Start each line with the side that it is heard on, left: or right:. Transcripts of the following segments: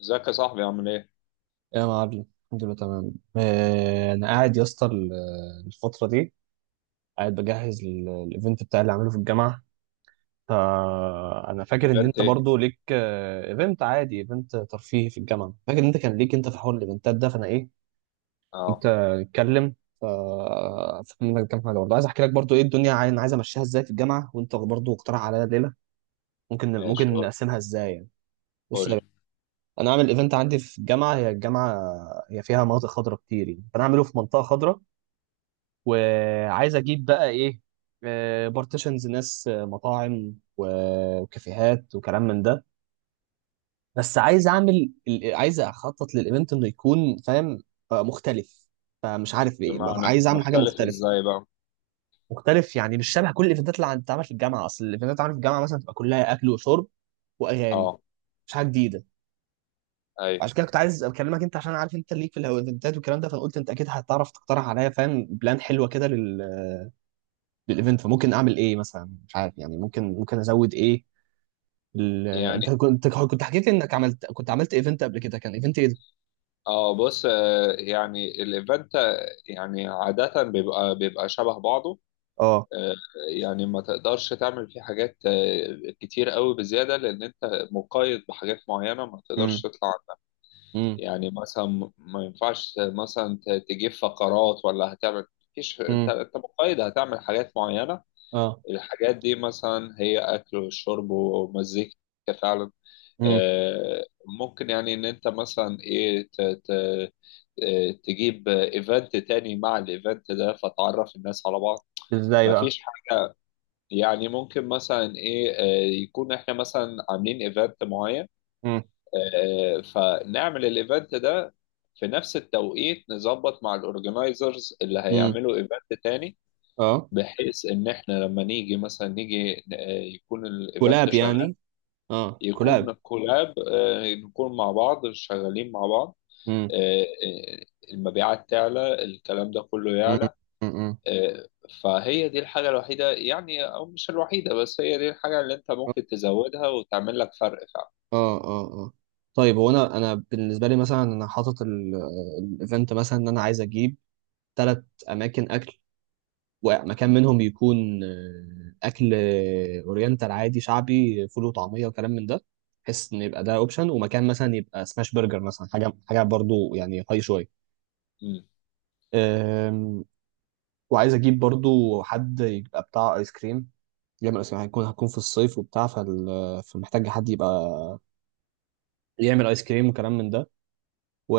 left: ازيك يا صاحبي، عامل ايه؟
right: يا معلم، الحمد لله تمام. انا قاعد يا اسطى الفتره دي قاعد بجهز الايفنت بتاعي اللي عامله في الجامعه. فانا فاكر ان
left: ايفنت
right: انت
left: ايه؟
right: برضو ليك ايفنت عادي، ايفنت ترفيهي في الجامعه. فاكر ان انت كان ليك انت في حوار الايفنتات ده. فانا ايه
left: اه.
right: كنت اتكلم. فافتكر منك كام حاجه، برضو عايز احكي لك برضو ايه الدنيا انا عايز امشيها ازاي في الجامعه، وانت برضو اقترح عليا ليله ممكن
left: ماشي،
right: ممكن
left: قول
right: نقسمها ازاي يعني. بص يا باشا،
left: قول.
right: انا اعمل ايفنت عندي في الجامعه. هي الجامعه هي فيها مناطق خضراء كتير، يعني فانا اعمله في منطقه خضراء، وعايز اجيب بقى ايه بارتيشنز، ناس مطاعم وكافيهات وكلام من ده. بس عايز اعمل عايز اخطط للايفنت انه يكون فاهم مختلف، فمش عارف ايه.
left: بمعنى
right: عايز اعمل حاجه
left: مختلف
right: مختلفه،
left: ازاي بقى؟
right: مختلف يعني مش شبه كل الايفنتات اللي بتتعمل في الجامعه. اصل الايفنتات اللي بتتعمل في الجامعه مثلا تبقى كلها اكل وشرب واغاني،
left: اه.
right: مش حاجه جديده.
left: اي.
right: عشان كده كنت عايز اكلمك انت، عشان عارف انت ليك في الايفنتات والكلام ده. فانا قلت انت اكيد هتعرف تقترح عليا، فاهم، بلان حلوه كده للايفنت. فممكن اعمل ايه مثلا؟ مش عارف يعني، ممكن ازود ايه. انت
left: يعني
right: كنت حكيت لي انك كنت عملت ايفنت قبل كده، كان ايفنت ايه ده؟
left: اه. بص، يعني الايفنت، يعني عادة بيبقى شبه بعضه.
right: اه.
left: آه، يعني ما تقدرش تعمل فيه حاجات كتير قوي بزيادة، لأن أنت مقيد بحاجات معينة ما تقدرش
right: امم.
left: تطلع عنها.
right: امم.
left: يعني مثلا ما ينفعش مثلا تجيب فقرات، ولا هتعمل؟ مفيش. أنت
right: امم.
left: أنت مقيد، هتعمل حاجات معينة.
right: اه.
left: الحاجات دي مثلا هي أكل وشرب ومزيكا، فعلا.
right: امم.
left: آه، ممكن يعني إن أنت مثلا إيه تجيب إيفنت تاني مع الإيفنت ده، فتعرف الناس على بعض.
right: ازاي بقى؟
left: مفيش حاجة، يعني ممكن مثلا إيه يكون إحنا مثلا عاملين إيفنت معين،
right: امم.
left: فنعمل الإيفنت ده في نفس التوقيت، نظبط مع الأورجنايزرز اللي
right: امم.
left: هيعملوا إيفنت تاني،
right: اه.
left: بحيث ان احنا لما نيجي مثلا نيجي يكون الايفنت
right: كولاب
left: شغال،
right: يعني؟ اه،
left: يكون
right: كولاب.
left: كولاب. نكون مع بعض، شغالين مع بعض.
right: امم.
left: آه، آه، المبيعات تعلى، الكلام ده كله
right: امم.
left: يعلى.
right: امم.
left: آه، فهي دي الحاجة الوحيدة، يعني او مش الوحيدة، بس هي دي الحاجة اللي انت
right: اه.
left: ممكن تزودها وتعمل لك فرق فعلا.
right: اه. اه. طيب، هو انا بالنسبه لي مثلا، انا حاطط الايفنت مثلا ان انا عايز اجيب ثلاث اماكن اكل، ومكان منهم يكون اكل اورينتال عادي، شعبي، فول وطعميه وكلام من ده، بحيث ان يبقى ده اوبشن، ومكان مثلا يبقى سماش برجر مثلا، حاجه حاجه برضو يعني هاي شويه.
left: مم.
right: آم، وعايز اجيب برضو حد يبقى بتاع ايس كريم، يعمل ايس كريم، هكون في الصيف وبتاع فمحتاج حد يبقى يعمل ايس كريم وكلام من ده.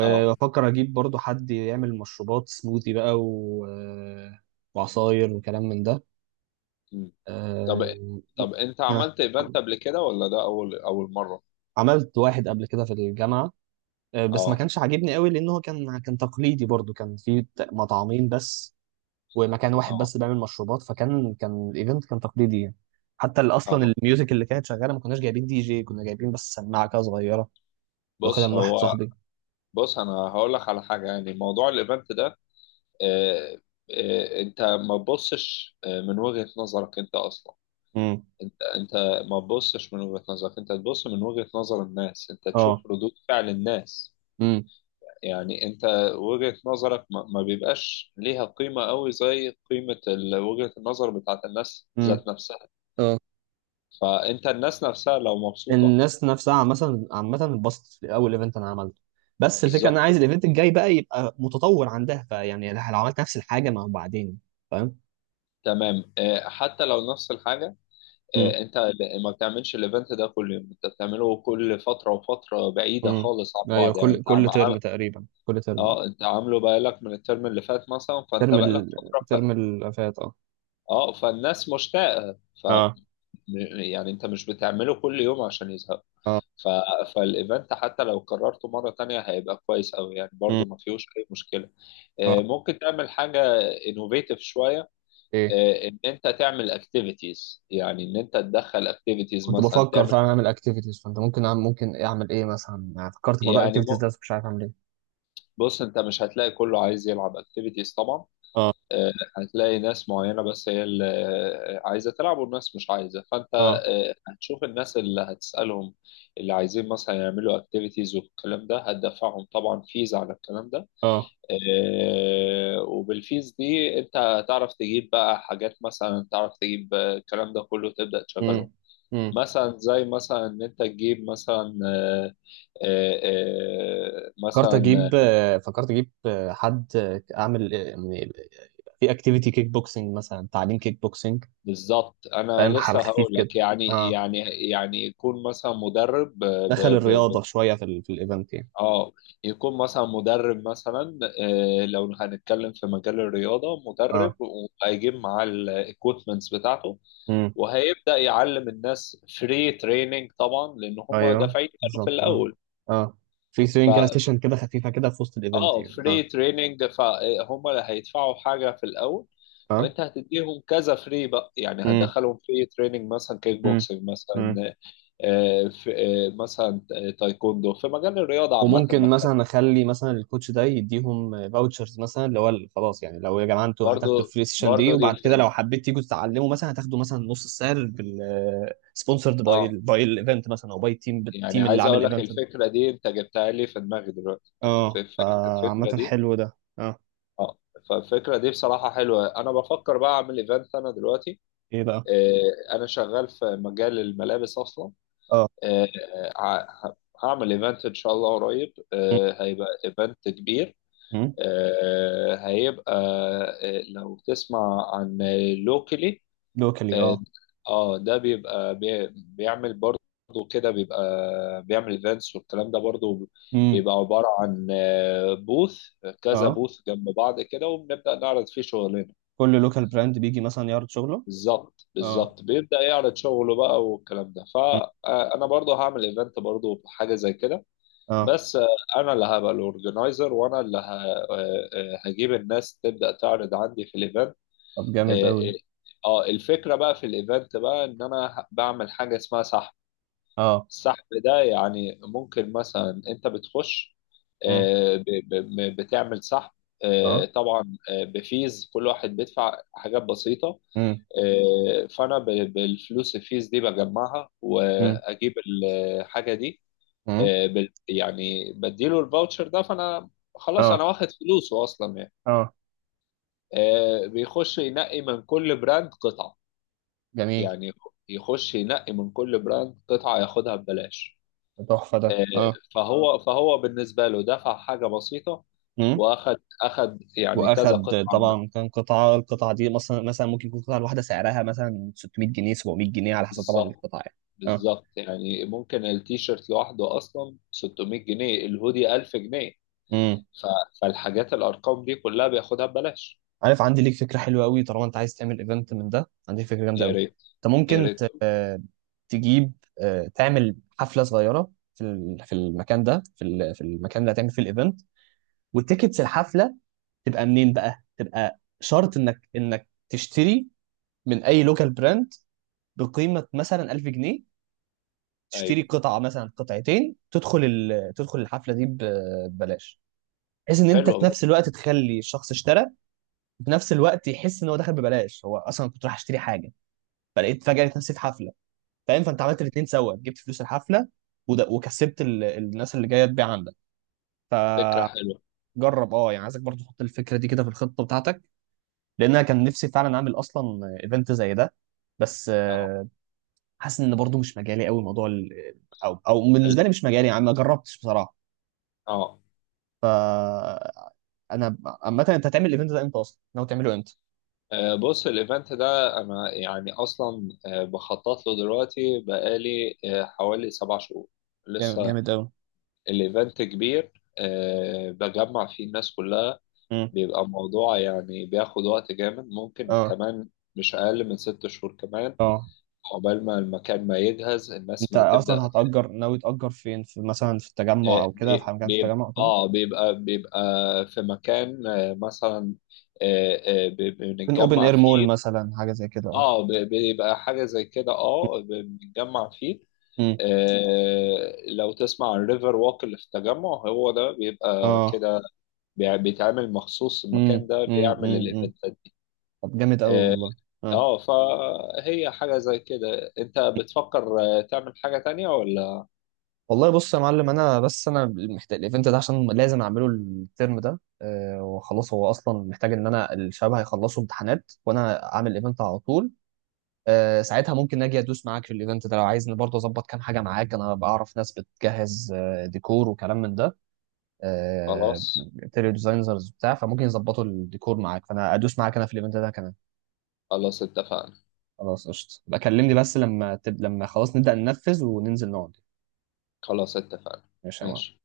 left: اه.
right: اجيب برضو حد يعمل مشروبات سموذي بقى وعصاير وكلام من ده.
left: مم. طب
right: آم،
left: طب انت
right: ها.
left: عملت ايفنت قبل كده، ولا ده اول اول مرة؟
right: عملت واحد قبل كده في الجامعة، بس ما
left: اه.
right: كانش عاجبني قوي، لأن هو كان تقليدي، برضو كان في مطعمين بس، ومكان واحد
left: اه.
right: بس بيعمل مشروبات. فكان الإيفنت كان تقليدي يعني. حتى أصلا
left: اه.
right: الميوزك اللي كانت شغالة، ما كناش جايبين دي جي، كنا جايبين بس سماعة كده صغيرة، كنت واخدها
left: بص
right: من واحد
left: هو
right: صاحبي.
left: بص، انا هقول لك على حاجه. يعني موضوع الايفنت ده، آه، انت ما تبصش من وجهه نظرك انت اصلا.
right: امم.
left: انت ما تبصش من وجهه نظرك، انت تبص من وجهه نظر الناس، انت
right: اه.
left: تشوف ردود فعل الناس.
right: امم.
left: يعني انت وجهه نظرك ما بيبقاش ليها قيمه قوي زي قيمه وجهه النظر بتاعت الناس
right: امم.
left: ذات نفسها.
right: اه.
left: فانت الناس نفسها لو مبسوطه،
right: الناس نفسها مثلا عامة اتبسطت في أول إيفنت أنا عملته، بس الفكرة أنا
left: بالظبط.
right: عايز الإيفنت الجاي بقى يبقى متطور عندها. فيعني لو عملت نفس الحاجة، ما هو بعدين. فاهم؟
left: تمام. حتى لو نفس الحاجه، انت ما بتعملش الايفنت ده كل يوم، انت بتعمله كل فتره وفتره بعيده
right: امم.
left: خالص عن
right: ايوه،
left: بعض. يعني
right: كل
left: انت
right: كل ترم تقريبا، كل ترم اه.
left: اه، انت عامله بقالك من الترم اللي فات مثلا، فانت
right: ترم
left: بقالك
right: ال...
left: فتره.
right: ترم اللي فات اه.
left: اه، فالناس مشتاقه.
right: اه.
left: يعني انت مش بتعمله كل يوم عشان يزهق.
right: اه.
left: ف... فالايفنت حتى لو قررته مره تانية هيبقى كويس قوي، يعني
right: مم.
left: برضو ما فيهوش اي مشكله.
right: اه.
left: ممكن تعمل حاجه انوفيتيف شويه،
right: ايه.
left: ان انت تعمل اكتيفيتيز، يعني ان انت تدخل اكتيفيتيز
right: كنت
left: مثلا
right: بفكر
left: تعمل.
right: فعلا اعمل اكتيفيتيز، فانت ممكن اعمل ايه مثلا يعني؟ فكرت في موضوع
left: يعني
right: الاكتيفيتيز ده، بس مش عارف اعمل ايه.
left: بص، انت مش هتلاقي كله عايز يلعب اكتيفيتيز طبعا.
right: اه.
left: آه، هتلاقي ناس معينة بس هي اللي عايزة تلعب، والناس مش عايزة. فانت
right: اه.
left: هتشوف الناس اللي هتسألهم اللي عايزين مثلا يعملوا اكتيفيتيز والكلام ده، هتدفعهم طبعا فيز على الكلام ده.
right: اه.
left: وبالفيز دي انت هتعرف تجيب بقى حاجات، مثلا تعرف تجيب الكلام ده كله، تبدأ تشغلهم.
right: امم. امم.
left: مثلا زي مثلا ان انت تجيب مثلا،
right: فكرت
left: مثلا.
right: اجيب آه، فكرت اجيب آه، حد اعمل يعني في اكتيفيتي كيك بوكسنج مثلا، تعليم كيك بوكسنج،
left: بالظبط، انا
right: فاهم، حاجه
left: لسه
right: خفيف
left: هقول
right: كده.
left: لك. يعني
right: اه،
left: يعني يعني يكون مثلا مدرب ب ب
right: دخل
left: ب ب
right: الرياضه شويه في في الايفنت يعني.
left: اه. يكون مثلا مدرب مثلا، آه لو هنتكلم في مجال الرياضه، مدرب وهيجيب معاه الايكويبمنتس بتاعته،
right: اه.
left: وهيبدا يعلم الناس فري تريننج طبعا، لان هم
right: ايوه،
left: دافعين كانوا في
right: بالظبط. اه.
left: الاول.
right: اه. في
left: ف
right: سوينج كده، سيشن كده خفيفه كده في وسط الايفنت
left: اه
right: يعني، اه.
left: فري تريننج، فهم اللي هيدفعوا حاجه في الاول، وانت هتديهم كذا فري بقى، يعني
right: امم.
left: هتدخلهم فري تريننج مثلا كيك
right: امم.
left: بوكسنج
right: امم.
left: مثلا، في مثلا تايكوندو، في مجال الرياضة عامة
right: وممكن
left: بتكلم.
right: مثلا اخلي مثلا الكوتش ده يديهم فاوتشرز مثلا، اللي هو خلاص، يعني لو يا جماعه انتوا هتاخدوا
left: برضو
right: الفري سيشن دي،
left: برضو دي.
right: وبعد كده لو حبيت تيجوا تتعلموا، مثلا هتاخدوا مثلا نص السعر، بال... سبونسرد باي
left: اه،
right: باي الايفنت مثلا، او باي
left: يعني
right: التيم اللي
left: عايز
right: عامل
left: اقول لك،
right: الايفنت ده.
left: الفكرة دي انت جبتها لي في دماغي دلوقتي.
right: اه، فعامه
left: الفكرة دي،
right: حلو ده اه.
left: اه، فالفكرة دي بصراحة حلوة. انا بفكر بقى اعمل ايفنت انا دلوقتي.
right: ايه بقى؟
left: انا شغال في مجال الملابس اصلا.
right: اه،
left: آه، ه- هعمل ايفنت ان شاء الله قريب. هيبقى ايفنت كبير. هيبقى، لو تسمع عن لوكلي،
right: لوكالي
left: اه.
right: اه.
left: ده بيبقى، بيعمل برضه كده، بيبقى بيعمل ايفنتس والكلام ده برضه.
right: امم.
left: بيبقى عبارة عن بوث، كذا
right: اه.
left: بوث جنب بعض كده، وبنبدأ نعرض فيه شغلنا.
right: كل لوكال براند بيجي مثلا يعرض شغله.
left: بالظبط
right: اه.
left: بالظبط، بيبدأ يعرض شغله بقى والكلام ده.
right: مم.
left: فأنا برضه هعمل ايفنت برضه حاجة زي كده.
right: اه.
left: بس أنا اللي هبقى الأورجنايزر، وأنا اللي هجيب الناس تبدأ تعرض عندي في الايفنت.
right: طب جامد قوي.
left: اه. الفكرة بقى في الايفنت بقى ان انا بعمل حاجة اسمها سحب.
right: اه.
left: السحب ده، يعني ممكن مثلا انت بتخش
right: مم.
left: بتعمل سحب.
right: اه.
left: طبعا بفيز، كل واحد بيدفع حاجات بسيطة.
right: مم.
left: فانا بالفلوس، الفيز دي بجمعها
right: مم.
left: واجيب الحاجة دي.
right: مم.
left: يعني بديله الفاوتشر ده، فانا خلاص
right: اه.
left: انا واخد فلوسه اصلا، يعني.
right: اه.
left: بيخش ينقي من كل براند قطعة،
right: جميل.
left: يعني يخش ينقي من كل براند قطعة، ياخدها ببلاش.
right: تحفة ده
left: آه،
right: اه.
left: فهو بالنسبة له دفع حاجة بسيطة،
right: مم.
left: اخد يعني كذا
right: واخد
left: قطعة من-
right: طبعا، كان القطعة دي مثلا ممكن يكون القطعة الواحدة سعرها مثلا 600 جنيه، 700 جنيه، على حسب طبعا
left: بالظبط
right: القطعة يعني. اه.
left: بالظبط. يعني ممكن التيشيرت لوحده اصلا 600 جنيه، الهودي 1000 جنيه.
right: مم.
left: فالحاجات، الارقام دي كلها بياخدها ببلاش.
right: عارف، عندي ليك فكرة حلوة قوي، طالما انت عايز تعمل ايفنت من ده، عندي فكرة جامدة
left: يا
right: قوي.
left: ريت
right: انت
left: يا
right: ممكن
left: ريت.
right: تجيب آه، تعمل حفلة صغيرة في في المكان ده، في في المكان اللي هتعمل فيه الايفنت، والتيكتس الحفلة تبقى منين بقى؟ تبقى شرط انك تشتري من اي لوكال براند بقيمه مثلا 1000 جنيه، تشتري
left: ايوه،
right: قطعه مثلا، قطعتين، تدخل الحفله دي ببلاش، بحيث ان انت في
left: حلوة
right: نفس
left: برضه،
right: الوقت تخلي الشخص اشترى، وفي نفس الوقت يحس ان هو دخل ببلاش. هو اصلا كنت رايح اشتري حاجه، فلقيت فجاه لقيت نفسي في حفله، فاهم؟ فانت عملت الاثنين سوا، جبت فلوس الحفله وده، وكسبت الناس اللي جايه تبيع عندك.
left: فكرة حلوة.
right: فجرب، اه يعني، عايزك برضه تحط الفكره دي كده في الخطه بتاعتك، لان انا كان نفسي فعلا اعمل اصلا ايفنت زي ده. بس
left: اه.
right: حاسس ان برضو مش مجالي قوي موضوع او
left: ال-
right: بالنسبه لي مش مجالي يعني، ما جربتش بصراحه.
left: اه
right: ف انا عامه، انت هتعمل الايفنت ده امتى اصلا؟ ناوي تعمله امتى؟
left: بص الايفنت ده انا يعني اصلا بخطط له دلوقتي بقالي حوالي 7 شهور
right: جامد،
left: لسه.
right: جامد قوي.
left: الايفنت كبير، بجمع فيه الناس كلها.
right: امم.
left: بيبقى الموضوع يعني بياخد وقت جامد ممكن
right: اه.
left: كمان، مش اقل من 6 شهور كمان،
right: اه.
left: عقبال ما المكان ما يجهز، الناس
right: انت
left: ما
right: اصلا
left: تبدا.
right: ناوي تأجر فين؟ في مثلا في التجمع او كده، في مكان في التجمع او كده؟
left: بيبقى في مكان مثلا،
right: ممكن اوبن
left: بنتجمع
right: اير مول
left: فيه.
right: مثلا، حاجه زي كده اه.
left: بيبقى حاجة زي كده، بنتجمع فيه.
right: امم.
left: لو تسمع عن الريفر ووك اللي في التجمع، هو ده بيبقى
right: اه.
left: كده. بيتعمل مخصوص، المكان
right: امم.
left: ده
right: امم.
left: بيعمل
right: امم.
left: الايفنتات دي.
right: طب جامد قوي
left: اه.
right: والله. اه.
left: فهي حاجة زي كده. انت بتفكر تعمل حاجة تانية ولا؟
right: والله بص يا معلم، انا بس انا محتاج الايفنت ده عشان لازم اعمله الترم ده، وخلاص. هو اصلا محتاج ان الشباب هيخلصوا امتحانات وانا اعمل ايفنت على طول. ساعتها ممكن اجي ادوس معاك في الايفنت ده لو عايزني، برضه اظبط كام حاجه معاك. انا بعرف ناس بتجهز ديكور وكلام من ده. أه،
left: خلاص.
right: انتيريور ديزاينرز بتاع، فممكن يظبطوا الديكور معاك، فانا ادوس معاك انا في الايفنت ده كمان.
left: خلاص اتفقنا.
right: خلاص قشطه، بكلمني بس لما لما خلاص نبدا ننفذ وننزل نقعد.
left: خلاص اتفقنا.
right: ماشي يا معلم
left: ماشي.